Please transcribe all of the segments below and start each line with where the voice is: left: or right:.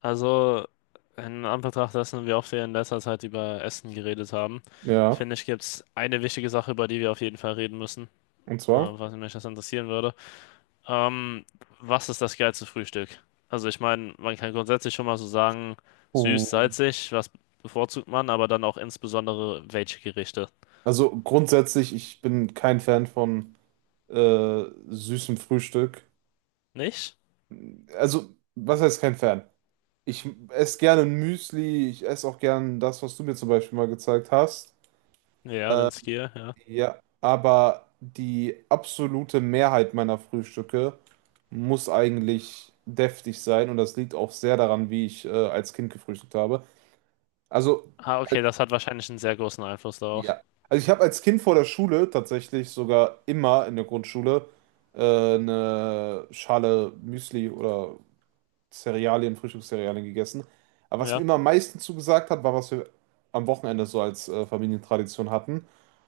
left: Also, in Anbetracht dessen, wie oft wir in letzter Zeit über Essen geredet haben,
right: Ja,
left: finde ich, gibt es eine wichtige Sache, über die wir auf jeden Fall reden müssen,
right: und zwar?
left: was mich das interessieren würde. Ähm, Was ist das geilste Frühstück? Also, ich meine, man kann grundsätzlich schon mal so sagen, süß,
right: Oh.
left: salzig, was bevorzugt man, aber dann auch insbesondere welche Gerichte.
right: Also grundsätzlich, ich bin kein Fan von süßem Frühstück.
left: Nicht?
right: Also, was heißt kein Fan? Ich esse gerne Müsli, ich esse auch gerne das, was du mir zum Beispiel mal gezeigt hast.
left: Ja, den Skier, ja.
right: Ja, aber die absolute Mehrheit meiner Frühstücke muss eigentlich deftig sein und das liegt auch sehr daran, wie ich als Kind gefrühstückt habe. Also,
left: Ah, okay, das hat wahrscheinlich einen sehr großen Einfluss darauf.
right: ja. Also ich habe als Kind vor der Schule tatsächlich sogar immer in der Grundschule eine Schale Müsli oder Cerealien, Frühstückscerealien gegessen. Aber was mir
left: Ja.
right: immer am meisten zugesagt hat, war, was wir am Wochenende so als Familientradition hatten.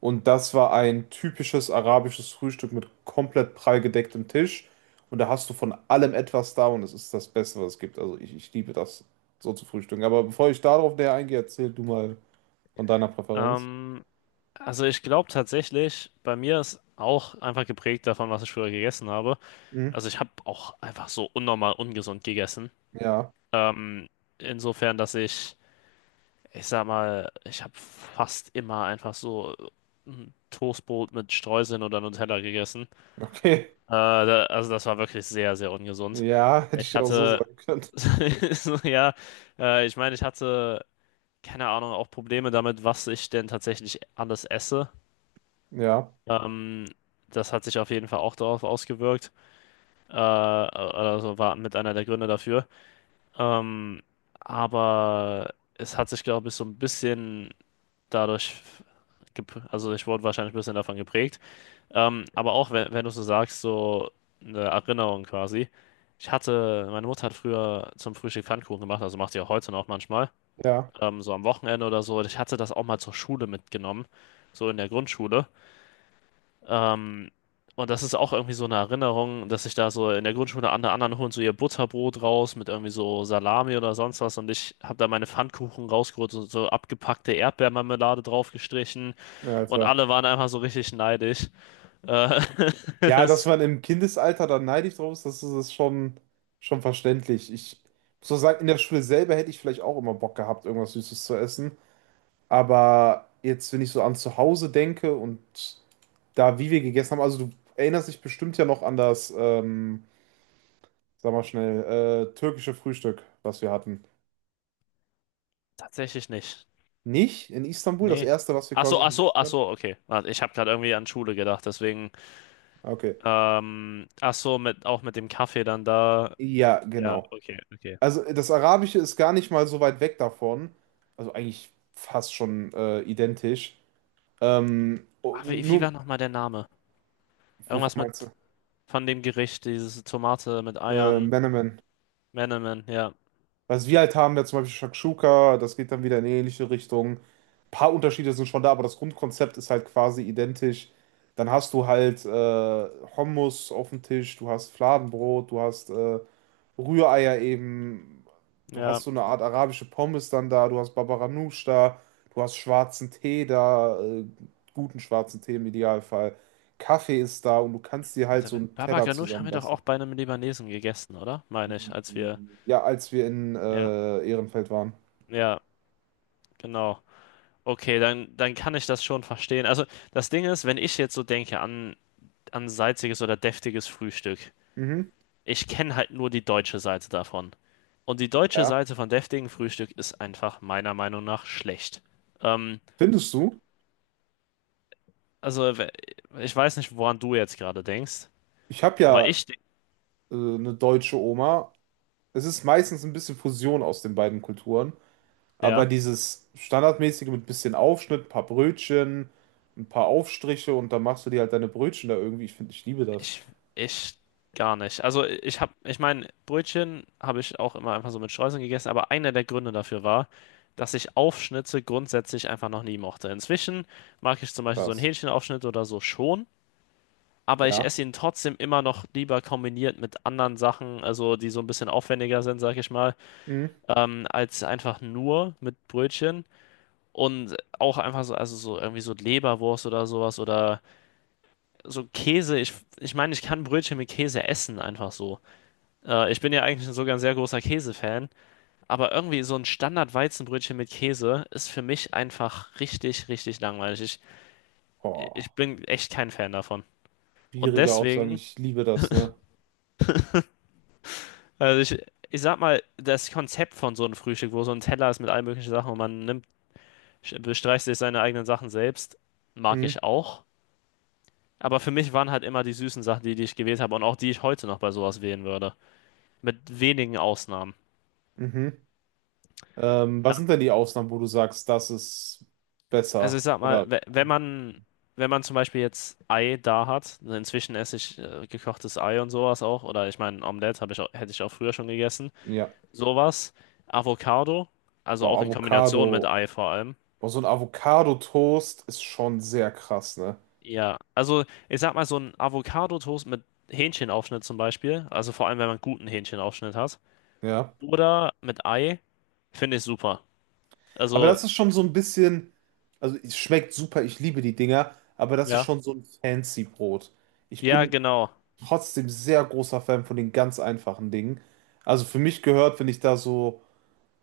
right: Und das war ein typisches arabisches Frühstück mit komplett prall gedecktem Tisch. Und da hast du von allem etwas da und es ist das Beste, was es gibt. Also ich liebe das so zu frühstücken. Aber bevor ich darauf näher eingehe, erzähl du mal von deiner Präferenz.
left: Ähm, Also ich glaube tatsächlich, bei mir ist auch einfach geprägt davon, was ich früher gegessen habe. Also ich habe auch einfach so unnormal ungesund gegessen.
right: Ja,
left: Ähm, insofern, dass ich sag mal, ich habe fast immer einfach so ein Toastbrot mit Streuseln oder Nutella gegessen.
right: okay.
left: Also das war wirklich sehr, sehr ungesund.
right: Ja, hätte
left: Ich
right: ich auch so
left: hatte,
right: sagen können.
left: so, ja, ich meine, ich hatte keine Ahnung, auch Probleme damit, was ich denn tatsächlich alles esse.
right: Ja,
left: Ähm, das hat sich auf jeden Fall auch darauf ausgewirkt. Also war mit einer der Gründe dafür. Ähm, aber es hat sich, glaube ich, so ein bisschen dadurch, also ich wurde wahrscheinlich ein bisschen davon geprägt. Aber auch wenn du so sagst, so eine Erinnerung quasi. Ich hatte, meine Mutter hat früher zum Frühstück Pfannkuchen gemacht, also macht sie auch heute noch manchmal,
right: ja,
left: so am Wochenende oder so. Ich hatte das auch mal zur Schule mitgenommen, so in der Grundschule. Ähm, und das ist auch irgendwie so eine Erinnerung, dass ich da so in der Grundschule an der anderen holen so ihr Butterbrot raus mit irgendwie so Salami oder sonst was und ich habe da meine Pfannkuchen rausgeholt und so abgepackte Erdbeermarmelade draufgestrichen
right: ja,
left: und
right: Alter.
left: alle waren einfach so richtig neidisch. Äh,
right: Ja, dass
left: das
right: man im Kindesalter da neidisch drauf ist, das ist das schon, verständlich. Ich muss auch sagen, in der Schule selber hätte ich vielleicht auch immer Bock gehabt, irgendwas Süßes zu essen. Aber jetzt, wenn ich so an zu Hause denke und da, wie wir gegessen haben, also du erinnerst dich bestimmt ja noch an das, sag mal schnell, türkische Frühstück, was wir hatten.
left: tatsächlich nicht.
right: Nicht in Istanbul, das
left: Nee.
right: erste, was wir
left: Ach so,
right: quasi
left: ach so,
right: gegessen
left: ach
right: haben?
left: so, okay. Warte, ich habe gerade irgendwie an Schule gedacht, deswegen.
right: Okay.
left: Ach so, mit, auch mit dem Kaffee dann da.
right: Ja,
left: Ja,
right: genau.
left: okay, okay.
right: Also das Arabische ist gar nicht mal so weit weg davon. Also eigentlich fast schon identisch. Oh,
left: Ach, wie
right: nur,
left: war nochmal der Name?
right: wovon
left: Irgendwas mit.
right: meinst du?
left: Von dem Gericht, diese Tomate mit Eiern.
right: Menemen.
left: Menemen, ja.
right: Was wir halt haben, ja zum Beispiel Shakshuka, das geht dann wieder in eine ähnliche Richtung. Ein paar Unterschiede sind schon da, aber das Grundkonzept ist halt quasi identisch. Dann hast du halt Hummus auf dem Tisch, du hast Fladenbrot, du hast Rühreier eben, du hast
left: Ja.
right: so eine Art arabische Pommes dann da, du hast Babaganoush da, du hast schwarzen Tee da, guten schwarzen Tee im Idealfall. Kaffee ist da und du kannst dir halt
left: Also
right: so einen
left: Baba
right: Teller
left: Ganoush haben wir doch auch
right: zusammenbasteln.
left: bei einem Libanesen gegessen, oder? Meine ich, als wir.
right: Ja, als wir in
left: Ja,
right: Ehrenfeld waren.
left: ja, genau. Okay, dann kann ich das schon verstehen. Also das Ding ist, wenn ich jetzt so denke an, an salziges oder deftiges Frühstück,
right: Mhm.
left: ich kenne halt nur die deutsche Seite davon. Und die deutsche
right: Ja.
left: Seite von deftigem Frühstück ist einfach meiner Meinung nach schlecht. Ähm,
right: Findest du?
left: also we- ich weiß nicht, woran du jetzt gerade denkst,
right: Ich habe
left: aber
right: ja
left: ich denke,
right: eine deutsche Oma. Es ist meistens ein bisschen Fusion aus den beiden Kulturen. Aber
left: ja.
right: dieses standardmäßige mit bisschen Aufschnitt, ein paar Brötchen, ein paar Aufstriche und dann machst du dir halt deine Brötchen da irgendwie. Ich finde, ich liebe das.
left: Ich, ich gar nicht. Also ich habe, ich meine, Brötchen habe ich auch immer einfach so mit Streuseln gegessen, aber einer der Gründe dafür war, dass ich Aufschnitte grundsätzlich einfach noch nie mochte. Inzwischen mag ich zum Beispiel so einen
right: Krass.
left: Hähnchenaufschnitt oder so schon, aber ich
right: Ja.
left: esse ihn trotzdem immer noch lieber kombiniert mit anderen Sachen, also die so ein bisschen aufwendiger sind, sag ich mal,
right: Mhm.
left: als einfach nur mit Brötchen. Und auch einfach so, also so irgendwie so Leberwurst oder sowas oder so Käse. Ich meine, ich kann Brötchen mit Käse essen, einfach so. Ich bin ja eigentlich sogar ein sehr großer Käsefan, aber irgendwie so ein Standard-Weizenbrötchen mit Käse ist für mich einfach richtig, richtig langweilig. Ich,
right: Oh,
left: ich bin echt kein Fan davon. Und
right: schwierige Aussagen.
left: deswegen,
right: Ich liebe das, ne?
left: ich sag mal, das Konzept von so einem Frühstück, wo so ein Teller ist mit allen möglichen Sachen und man nimmt, bestreicht sich seine eigenen Sachen selbst, mag
right: Mhm.
left: ich auch. Aber für mich waren halt immer die süßen Sachen, die ich gewählt habe und auch die ich heute noch bei sowas wählen würde. Mit wenigen Ausnahmen.
right: Mhm. Was sind denn die Ausnahmen, wo du sagst, das ist
left: Also ich
right: besser?
left: sag mal,
right: Oder
left: wenn man zum Beispiel jetzt Ei da hat, also inzwischen esse ich gekochtes Ei und sowas auch, oder ich meine, Omelette habe ich auch, hätte ich auch früher schon gegessen.
right: ja,
left: Sowas, Avocado, also
right: boah,
left: auch in Kombination mit
right: Avocado.
left: Ei vor allem.
right: Boah, so ein Avocado-Toast ist schon sehr krass, ne?
left: Ja, also ich sag mal, so ein Avocado-Toast mit Hähnchenaufschnitt zum Beispiel, also vor allem, wenn man guten Hähnchenaufschnitt hat,
right: Ja.
left: oder mit Ei, finde ich super.
right: Aber
left: Also,
right: das ist schon so ein bisschen, also es schmeckt super, ich liebe die Dinger, aber das ist
left: ja,
right: schon so ein fancy Brot. Ich
left: ja,
right: bin
left: genau,
right: trotzdem sehr großer Fan von den ganz einfachen Dingen. Also für mich gehört, wenn ich da so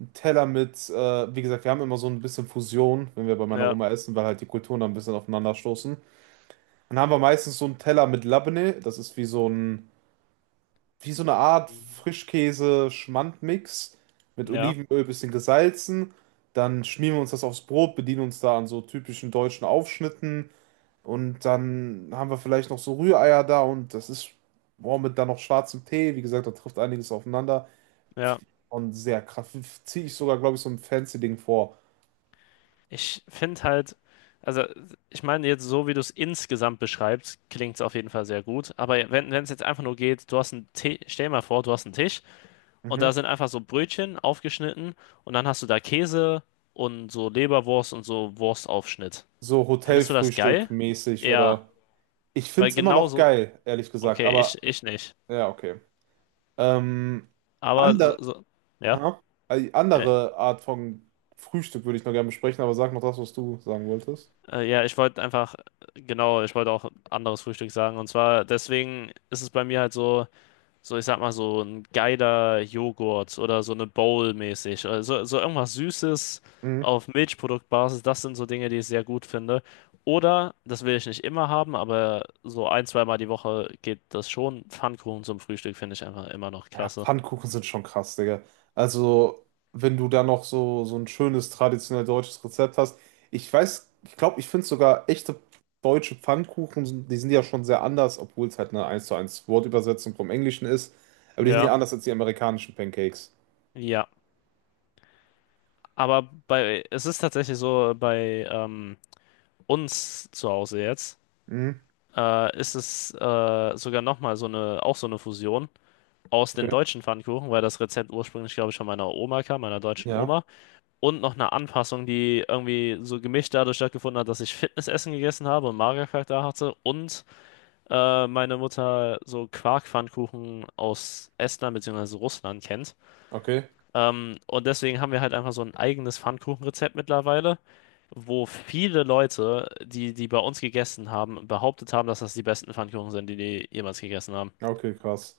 right: ein Teller mit, wie gesagt, wir haben immer so ein bisschen Fusion, wenn wir bei meiner
left: ja,
right: Oma essen, weil halt die Kulturen da ein bisschen aufeinander stoßen. Dann haben wir meistens so einen Teller mit Labneh, das ist wie so ein wie so eine Art Frischkäse-Schmand-Mix mit
left: ja,
right: Olivenöl, bisschen gesalzen. Dann schmieren wir uns das aufs Brot, bedienen uns da an so typischen deutschen Aufschnitten. Und dann haben wir vielleicht noch so Rühreier da und das ist, boah, mit dann noch schwarzem Tee. Wie gesagt, da trifft einiges aufeinander.
left: ja.
right: Und sehr krass. Ziehe ich sogar, glaube ich, so ein fancy Ding vor.
left: Ich finde halt, also ich meine jetzt so, wie du es insgesamt beschreibst, klingt es auf jeden Fall sehr gut. Aber wenn es jetzt einfach nur geht, du hast einen Tisch, stell dir mal vor, du hast einen Tisch und da
right: Mhm.
left: sind einfach so Brötchen aufgeschnitten und dann hast du da Käse und so Leberwurst und so Wurstaufschnitt.
right: So
left: Findest du das
right: Hotelfrühstück
left: geil?
right: mäßig
left: Ja,
right: oder. Ich finde
left: weil
right: es immer noch
left: genauso,
right: geil, ehrlich gesagt.
left: okay,
right: Aber
left: ich nicht.
right: ja, okay. Ähm,
left: Aber so,
right: ander,
left: so ja,
right: aha. Also die
left: äh,
right: andere Art von Frühstück würde ich noch gerne besprechen, aber sag noch das, was du sagen wolltest.
left: ja, ich wollte einfach, genau, ich wollte auch anderes Frühstück sagen. Und zwar, deswegen ist es bei mir halt so. So, ich sag mal, so ein geiler Joghurt oder so eine Bowl mäßig. Also, so irgendwas Süßes
right: Mhm.
left: auf Milchproduktbasis, das sind so Dinge, die ich sehr gut finde. Oder, das will ich nicht immer haben, aber so ein, zweimal die Woche geht das schon. Pfannkuchen zum Frühstück finde ich einfach immer noch
right: Ja,
left: klasse.
right: Pfannkuchen sind schon krass, Digga. Also, wenn du da noch so, so ein schönes traditionell deutsches Rezept hast. Ich weiß, ich glaube, ich finde sogar echte deutsche Pfannkuchen, die sind ja schon sehr anders, obwohl es halt eine eins zu eins Wortübersetzung vom Englischen ist. Aber die sind ja
left: Ja,
right: anders als die amerikanischen Pancakes.
left: ja. Aber bei, es ist tatsächlich so, bei uns zu Hause jetzt,
right: Mhm.
left: ist es sogar nochmal so eine, auch so eine Fusion aus den
right: Okay.
left: deutschen Pfannkuchen, weil das Rezept ursprünglich, glaube ich, von meiner Oma kam, meiner deutschen
right: Ja,
left: Oma. Und noch eine Anpassung, die irgendwie so gemischt dadurch stattgefunden hat, dass ich Fitnessessen gegessen habe und Magerquark da hatte. Und meine Mutter so Quarkpfannkuchen aus Estland bzw. Russland kennt.
right: okay.
left: Und deswegen haben wir halt einfach so ein eigenes Pfannkuchenrezept mittlerweile, wo viele Leute, die bei uns gegessen haben, behauptet haben, dass das die besten Pfannkuchen sind, die die jemals gegessen haben.
right: Ja, okay, krass.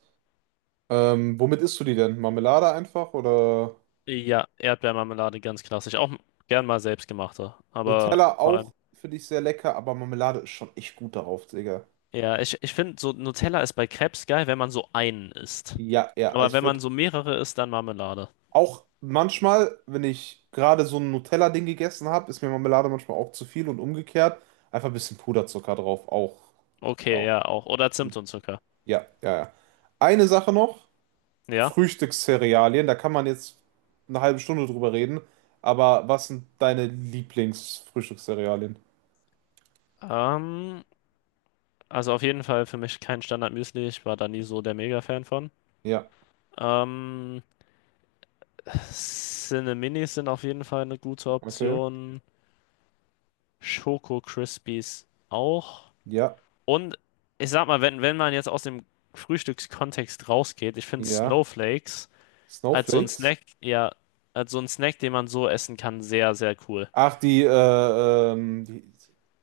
right: Womit isst du die denn? Marmelade einfach oder?
left: Ja, Erdbeermarmelade ganz klassisch. Auch gern mal selbstgemachte. Aber
right: Nutella
left: vor allem.
right: auch, finde ich sehr lecker, aber Marmelade ist schon echt gut darauf, Digga.
left: Ja, ich finde, so Nutella ist bei Crepes geil, wenn man so einen isst.
right: Ja, ja,
left: Aber
right: also ich
left: wenn man
right: würde
left: so mehrere isst, dann Marmelade.
right: auch manchmal, wenn ich gerade so ein Nutella-Ding gegessen habe, ist mir Marmelade manchmal auch zu viel und umgekehrt. Einfach ein bisschen Puderzucker drauf, auch.
left: Okay,
right: Auch.
left: ja, auch. Oder Zimt und Zucker.
right: Ja, ja, ja. Eine Sache noch,
left: Ja.
right: Frühstückscerealien, da kann man jetzt eine halbe Stunde drüber reden, aber was sind deine Lieblingsfrühstückscerealien?
left: Ähm, also auf jeden Fall für mich kein Standard-Müsli. Ich war da nie so der Mega-Fan von.
right: Ja,
left: Ähm, Cineminis sind auf jeden Fall eine gute
right: okay.
left: Option. Schoko Crispies auch.
right: Ja,
left: Und ich sag mal, wenn man jetzt aus dem Frühstückskontext rausgeht, ich finde
right: ja.
left: Snowflakes als so ein
right: Snowflakes?
left: Snack, ja, als so ein Snack, den man so essen kann, sehr, sehr cool.
right: Ach, die,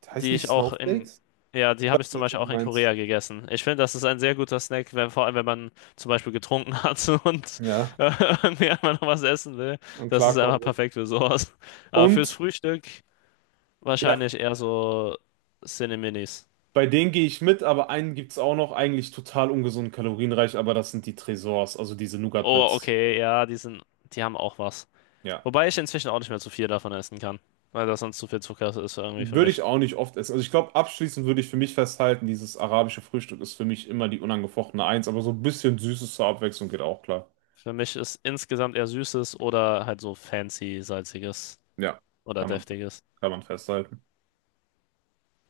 left: Die
right: heißen die
left: ich auch in,
right: Snowflakes?
left: ja, die
right: Ich
left: habe ich
right: weiß
left: zum
right: nicht, was
left: Beispiel
right: du
left: auch in
right: meinst.
left: Korea gegessen. Ich finde, das ist ein sehr guter Snack, wenn, vor allem wenn man zum Beispiel getrunken hat und
right: Ja,
left: äh, irgendwie einmal noch was essen will.
right: und
left: Das ist
right: klarkommen
left: einfach
right: will.
left: perfekt für sowas. Aber fürs
right: Und,
left: Frühstück
right: ja,
left: wahrscheinlich eher so Cineminis.
right: bei denen gehe ich mit, aber einen gibt es auch noch, eigentlich total ungesund, kalorienreich, aber das sind die Tresors, also diese
left: Oh,
right: Nougat-Bits.
left: okay, ja, die sind, die haben auch was.
right: Ja.
left: Wobei ich inzwischen auch nicht mehr zu viel davon essen kann, weil das sonst zu viel Zucker ist irgendwie für
right: Würde ich
left: mich.
right: auch nicht oft essen. Also ich glaube, abschließend würde ich für mich festhalten, dieses arabische Frühstück ist für mich immer die unangefochtene Eins, aber so ein bisschen Süßes zur Abwechslung geht auch klar.
left: Für mich ist insgesamt eher Süßes oder halt so fancy, salziges
right: Ja,
left: oder
right: kann man,
left: deftiges.
right: kann man festhalten.